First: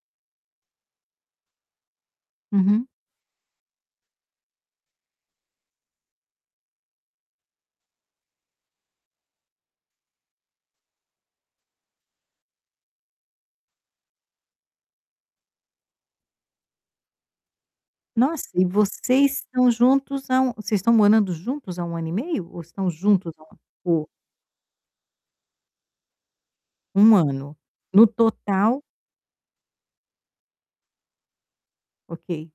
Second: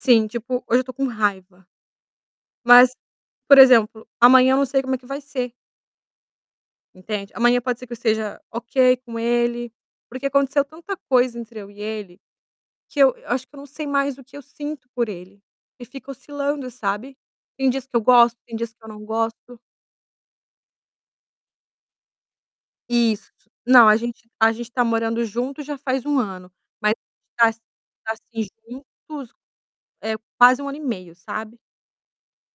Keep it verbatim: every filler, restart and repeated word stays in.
Sim, tipo, hoje eu estou com raiva. Uhum. Mas, por exemplo, amanhã eu não sei como é que vai ser. Entende? Amanhã pode ser que eu esteja ok com ele. Porque aconteceu tanta coisa entre eu e ele, que eu acho que eu eu não sei mais o que eu sinto por ele. E fica oscilando, sabe. Tem dias que eu gosto, Nossa, tem e dias que eu não vocês gosto. estão juntos há um vocês estão morando juntos há um ano e meio? Ou estão Isso. juntos há um ano? Não a O gente a gente está morando junto já faz um ano. Mas um a gente ano? No está assim total? juntos, eh, quase um ano e meio, sabe. Ok.